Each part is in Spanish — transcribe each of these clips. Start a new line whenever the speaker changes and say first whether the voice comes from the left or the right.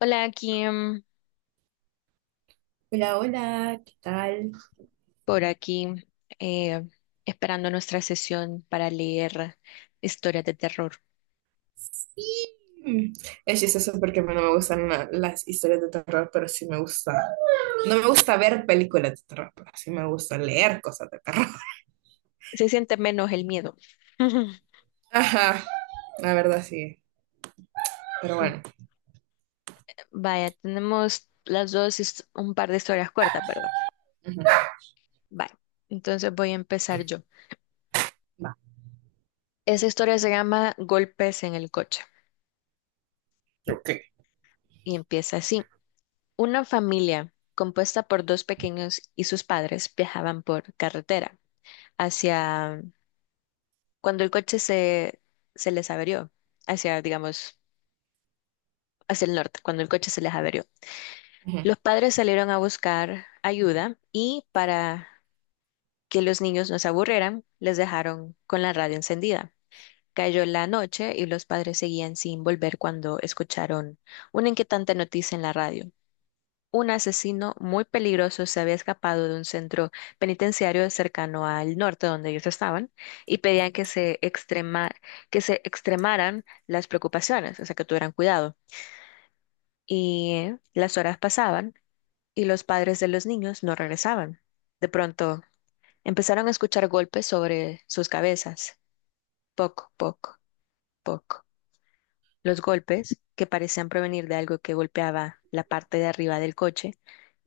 left: Hola, Kim,
right: Hola, hola, ¿qué tal?
left: por aquí, eh, esperando nuestra sesión para leer historias de terror.
right: Sí. Mm. Es chistoso porque a mí no me gustan las historias de terror, pero sí me gusta. No me gusta ver películas de terror, pero sí me gusta leer cosas de terror.
left: Se siente menos el miedo.
right: Ajá, la verdad sí. Pero bueno.
left: Vaya, tenemos las dos his- un par de historias cortas, ¿verdad?
right: Ujú.
left: Vaya, entonces voy a empezar yo. Esa historia se llama Golpes en el coche
right: Ok.
left: y empieza así. Una familia compuesta por dos pequeños y sus padres viajaban por carretera hacia cuando se les averió, hacia, digamos, hacia el norte, cuando el coche se les averió.
right: Ujú.
left: Los padres salieron a buscar ayuda y para que los niños no se aburrieran, les dejaron con la radio encendida. Cayó la noche y los padres seguían sin volver cuando escucharon una inquietante noticia en la radio. Un asesino muy peligroso se había escapado de un centro penitenciario cercano al norte donde ellos estaban y pedían que se extremaran las preocupaciones, o sea, que tuvieran cuidado. Y las horas pasaban y los padres de los niños no regresaban. De pronto empezaron a escuchar golpes sobre sus cabezas. Poc, poc, poc. Los golpes, que parecían provenir de algo que golpeaba la parte de arriba del coche,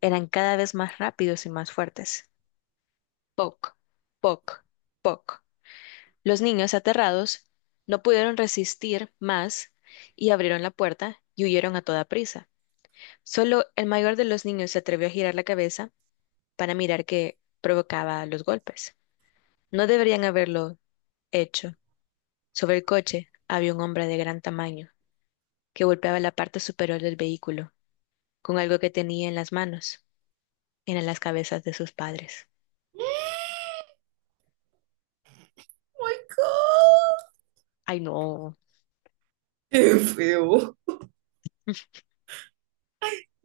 left: eran cada vez más rápidos y más fuertes. Poc, poc, poc. Los niños, aterrados, no pudieron resistir más y abrieron la puerta y huyeron a toda prisa. Solo el mayor de los niños se atrevió a girar la cabeza para mirar qué provocaba los golpes. No deberían haberlo hecho. Sobre el coche había un hombre de gran tamaño que golpeaba la parte superior del vehículo con algo que tenía en las manos. Eran las cabezas de sus padres.
right: Oh my God.
left: Ay, no.
right: Qué feo.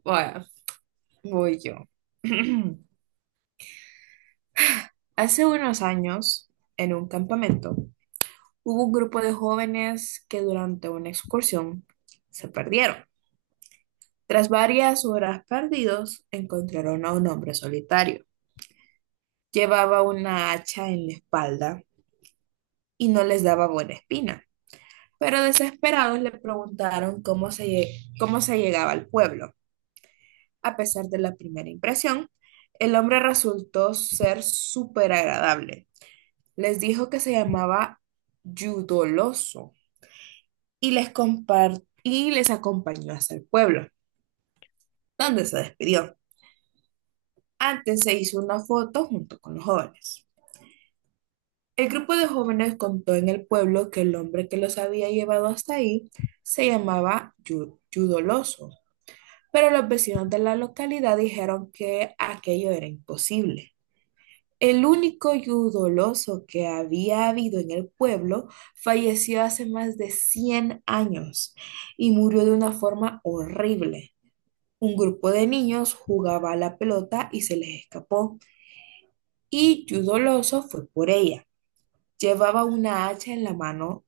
right: Bueno, voy yo. Hace unos años, en un campamento, hubo un grupo de jóvenes que durante una excursión se perdieron. Tras varias horas perdidos, encontraron a un hombre solitario. Llevaba una hacha en la espalda y no les daba buena espina, pero desesperados le preguntaron cómo se llegaba al pueblo. A pesar de la primera impresión, el hombre resultó ser súper agradable. Les dijo que se llamaba Yudoloso y y les acompañó hasta el pueblo, donde se despidió. Antes se hizo una foto junto con los jóvenes. El grupo de jóvenes contó en el pueblo que el hombre que los había llevado hasta ahí se llamaba Yudoloso, pero los vecinos de la localidad dijeron que aquello era imposible. El único Yudoloso que había habido en el pueblo falleció hace más de 100 años y murió de una forma horrible. Un grupo de niños jugaba a la pelota y se les escapó, y Yudoloso fue por ella. Llevaba una hacha en la mano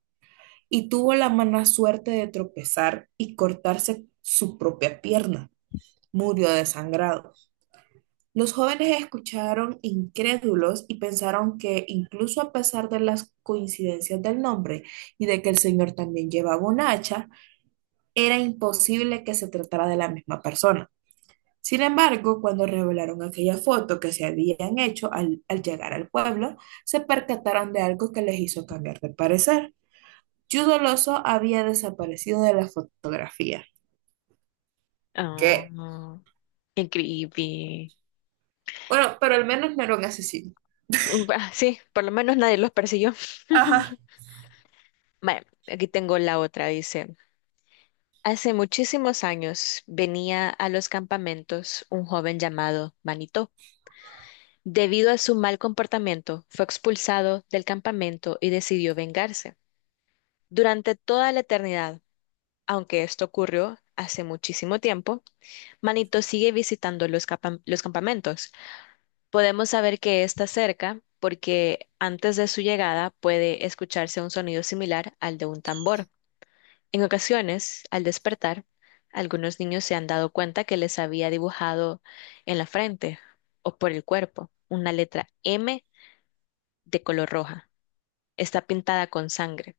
right: y tuvo la mala suerte de tropezar y cortarse su propia pierna. Murió desangrado. Los jóvenes escucharon incrédulos y pensaron que incluso a pesar de las coincidencias del nombre y de que el señor también llevaba un hacha, era imposible que se tratara de la misma persona. Sin embargo, cuando revelaron aquella foto que se habían hecho al llegar al pueblo, se percataron de algo que les hizo cambiar de parecer. Judo Loso había desaparecido de la fotografía.
left: Ah,
right: ¿Qué?
left: no. Qué creepy.
right: Bueno, pero al menos no era un asesino.
left: Sí, por lo menos nadie los persiguió.
right: Ajá.
left: Bueno, aquí tengo la otra, dice. Hace muchísimos años venía a los campamentos un joven llamado Manito. Debido a su mal comportamiento, fue expulsado del campamento y decidió vengarse. Durante toda la eternidad, aunque esto ocurrió hace muchísimo tiempo, Manito sigue visitando los campamentos. Podemos saber que está cerca porque antes de su llegada puede escucharse un sonido similar al de un tambor. En ocasiones, al despertar, algunos niños se han dado cuenta que les había dibujado en la frente o por el cuerpo una letra M de color roja. Está pintada con sangre,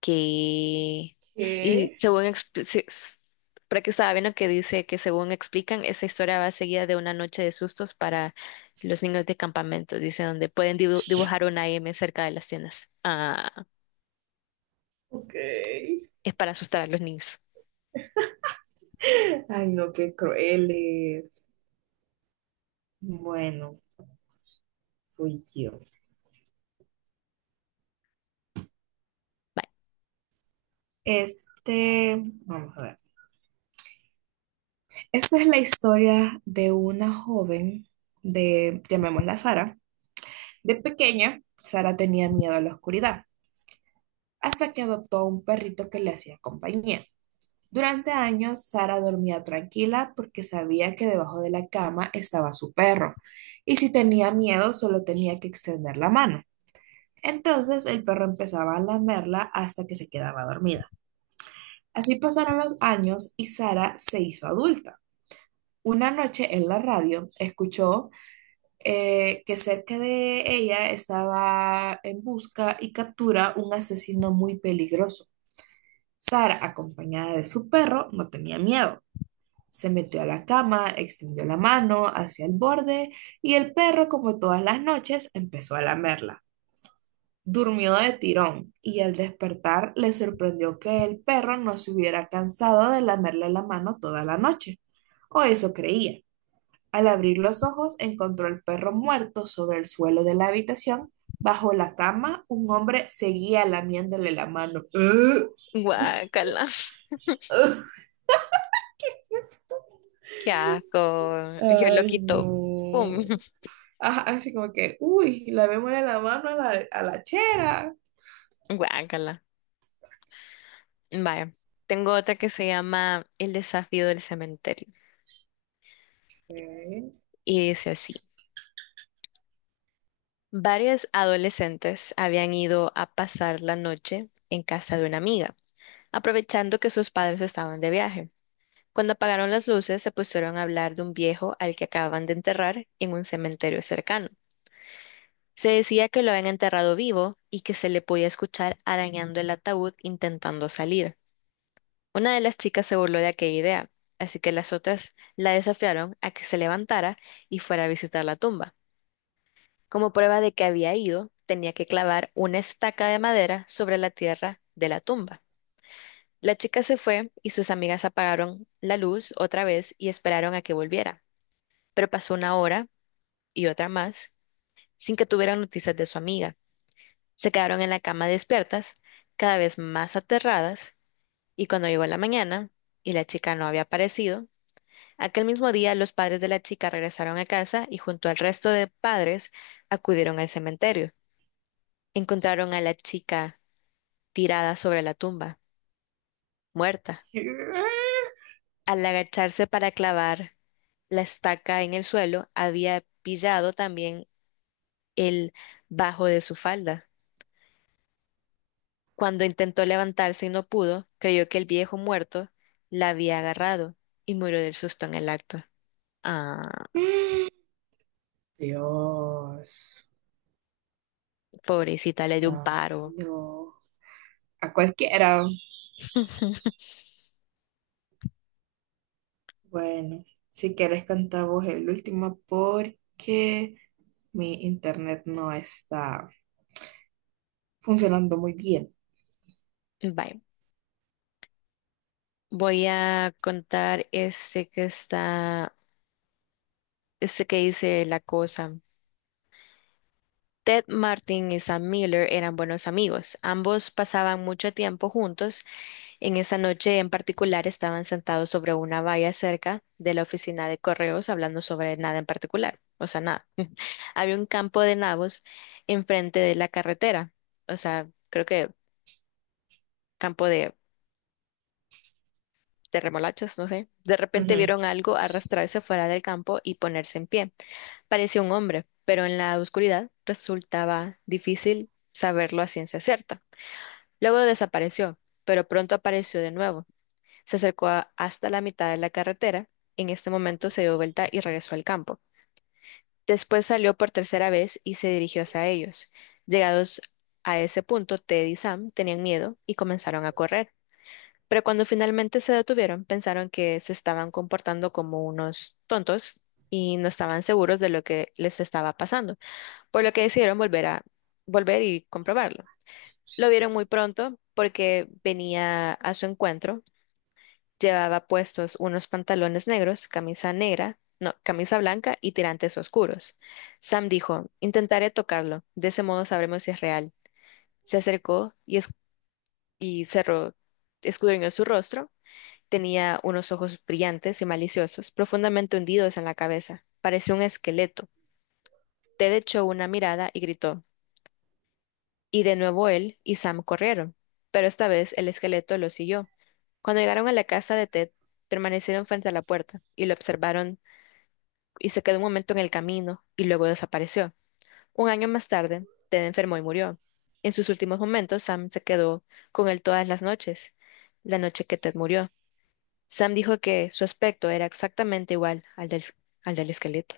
left: que... Y
right: ¿Qué?
left: según... expli- se- s- por aquí estaba viendo que dice que según explican, esa historia va seguida de una noche de sustos para los niños de campamento, dice, donde pueden dibujar una M cerca de las tiendas. Ah,
right: Ok.
left: es para asustar a los niños.
right: Ay, no, qué crueles. Bueno, fui yo. Este, vamos a ver. Esta es la historia de una joven de, llamémosla Sara. De pequeña, Sara tenía miedo a la oscuridad, hasta que adoptó a un perrito que le hacía compañía. Durante años, Sara dormía tranquila porque sabía que debajo de la cama estaba su perro, y si tenía miedo solo tenía que extender la mano. Entonces el perro empezaba a lamerla hasta que se quedaba dormida. Así pasaron los años y Sara se hizo adulta. Una noche en la radio escuchó, que cerca de ella estaba en busca y captura un asesino muy peligroso. Sara, acompañada de su perro, no tenía miedo. Se metió a la cama, extendió la mano hacia el borde y el perro, como todas las noches, empezó a lamerla. Durmió de tirón y al despertar le sorprendió que el perro no se hubiera cansado de lamerle la mano toda la noche. O eso creía. Al abrir los ojos encontró al perro muerto sobre el suelo de la habitación. Bajo la cama, un hombre seguía lamiéndole la mano. ¡Ugh!
left: Bye. Guácala.
right: ¡Ugh!
left: Qué asco. Yo lo
right: Ay,
left: quito. Pum.
right: no. Ajá, así como que, uy, la memoria de la mano a la chera.
left: Guácala. Vaya. Tengo otra que se llama El desafío del cementerio.
right: ¿Qué?
left: Y dice así. Varias adolescentes habían ido a pasar la noche en casa de una amiga, aprovechando que sus padres estaban de viaje. Cuando apagaron las luces, se pusieron a hablar de un viejo al que acababan de enterrar en un cementerio cercano. Se decía que lo habían enterrado vivo y que se le podía escuchar arañando el ataúd intentando salir. Una de las chicas se burló de aquella idea, así que las otras la desafiaron a que se levantara y fuera a visitar la tumba. Como prueba de que había ido, tenía que clavar una estaca de madera sobre la tierra de la tumba. La chica se fue y sus amigas apagaron la luz otra vez y esperaron a que volviera. Pero pasó una hora y otra más sin que tuvieran noticias de su amiga. Se quedaron en la cama despiertas, cada vez más aterradas, y cuando llegó la mañana y la chica no había aparecido, aquel mismo día los padres de la chica regresaron a casa y junto al resto de padres acudieron al cementerio. Encontraron a la chica tirada sobre la tumba, muerta. Al agacharse para clavar la estaca en el suelo, había pillado también el bajo de su falda. Cuando intentó levantarse y no pudo, creyó que el viejo muerto la había agarrado y murió del susto en el acto. Ah,
right: Dios.
left: pobrecita, le dio un
right: Ay,
left: paro.
right: no. A cualquiera. Bueno, si quieres cantar vos el último porque mi internet no está funcionando muy bien.
left: Bye. Voy a contar este que dice la cosa. Ted Martin y Sam Miller eran buenos amigos. Ambos pasaban mucho tiempo juntos. En esa noche en particular estaban sentados sobre una valla cerca de la oficina de correos hablando sobre nada en particular. O sea, nada. Había un campo de nabos enfrente de la carretera. O sea, creo que campo de, de remolachas, no sé. De repente
right: Ujú.
left: vieron algo arrastrarse fuera del campo y ponerse en pie. Parecía un hombre, pero en la oscuridad resultaba difícil saberlo a ciencia cierta. Luego desapareció, pero pronto apareció de nuevo. Hasta la mitad de la carretera. En este momento se dio vuelta y regresó al campo. Después salió por tercera vez y se dirigió hacia ellos. Llegados a ese punto, Ted y Sam tenían miedo y comenzaron a correr. Pero cuando finalmente se detuvieron, pensaron que se estaban comportando como unos tontos y no estaban seguros de lo que les estaba pasando, por lo que decidieron volver y comprobarlo. Lo vieron muy pronto porque venía a su encuentro. Llevaba puestos unos pantalones negros, camisa negra, no, camisa blanca y tirantes oscuros. Sam dijo, intentaré tocarlo, de ese modo sabremos si es real. Se acercó y cerró, escudriñó su rostro. Tenía unos ojos brillantes y maliciosos, profundamente hundidos en la cabeza. Parecía un esqueleto. Ted echó una mirada y gritó, y de nuevo él y Sam corrieron, pero esta vez el esqueleto lo siguió. Cuando llegaron a la casa de Ted, permanecieron frente a la puerta y lo observaron y se quedó un momento en el camino y luego desapareció. Un año más tarde, Ted enfermó y murió. En sus últimos momentos, Sam se quedó con él todas las noches, la noche que Ted murió. Sam dijo que su aspecto era exactamente igual al del esqueleto.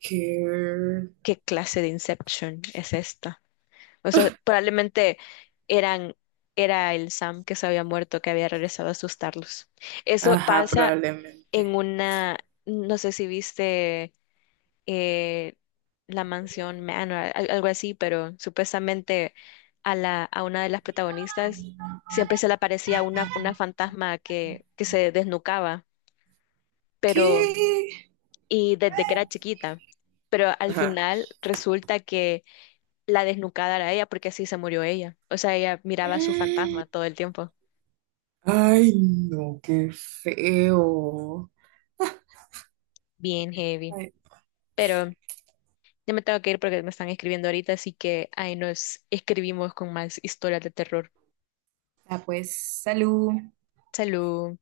right: ¿Qué?
left: ¿Qué clase de Inception es esta? O sea, probablemente eran, era el Sam que se había muerto, que había regresado a asustarlos. Eso
right: Ajá,
left: pasa
right: probablemente.
left: en una, no sé si viste eh, la mansión Manor, algo así, pero supuestamente a una de las protagonistas siempre se le aparecía una fantasma que se desnucaba, pero,
right: ¿Qué?
left: y desde que era chiquita. Pero al
right: Ajá.
left: final resulta que la desnucada era ella porque así se murió ella. O sea, ella miraba a su fantasma todo el tiempo.
right: Ay, no, qué feo.
left: Bien heavy.
right: Ay,
left: Pero ya me tengo que ir porque me están escribiendo ahorita, así que ahí nos escribimos con más historias de terror.
right: ah, pues, salud.
left: Salud.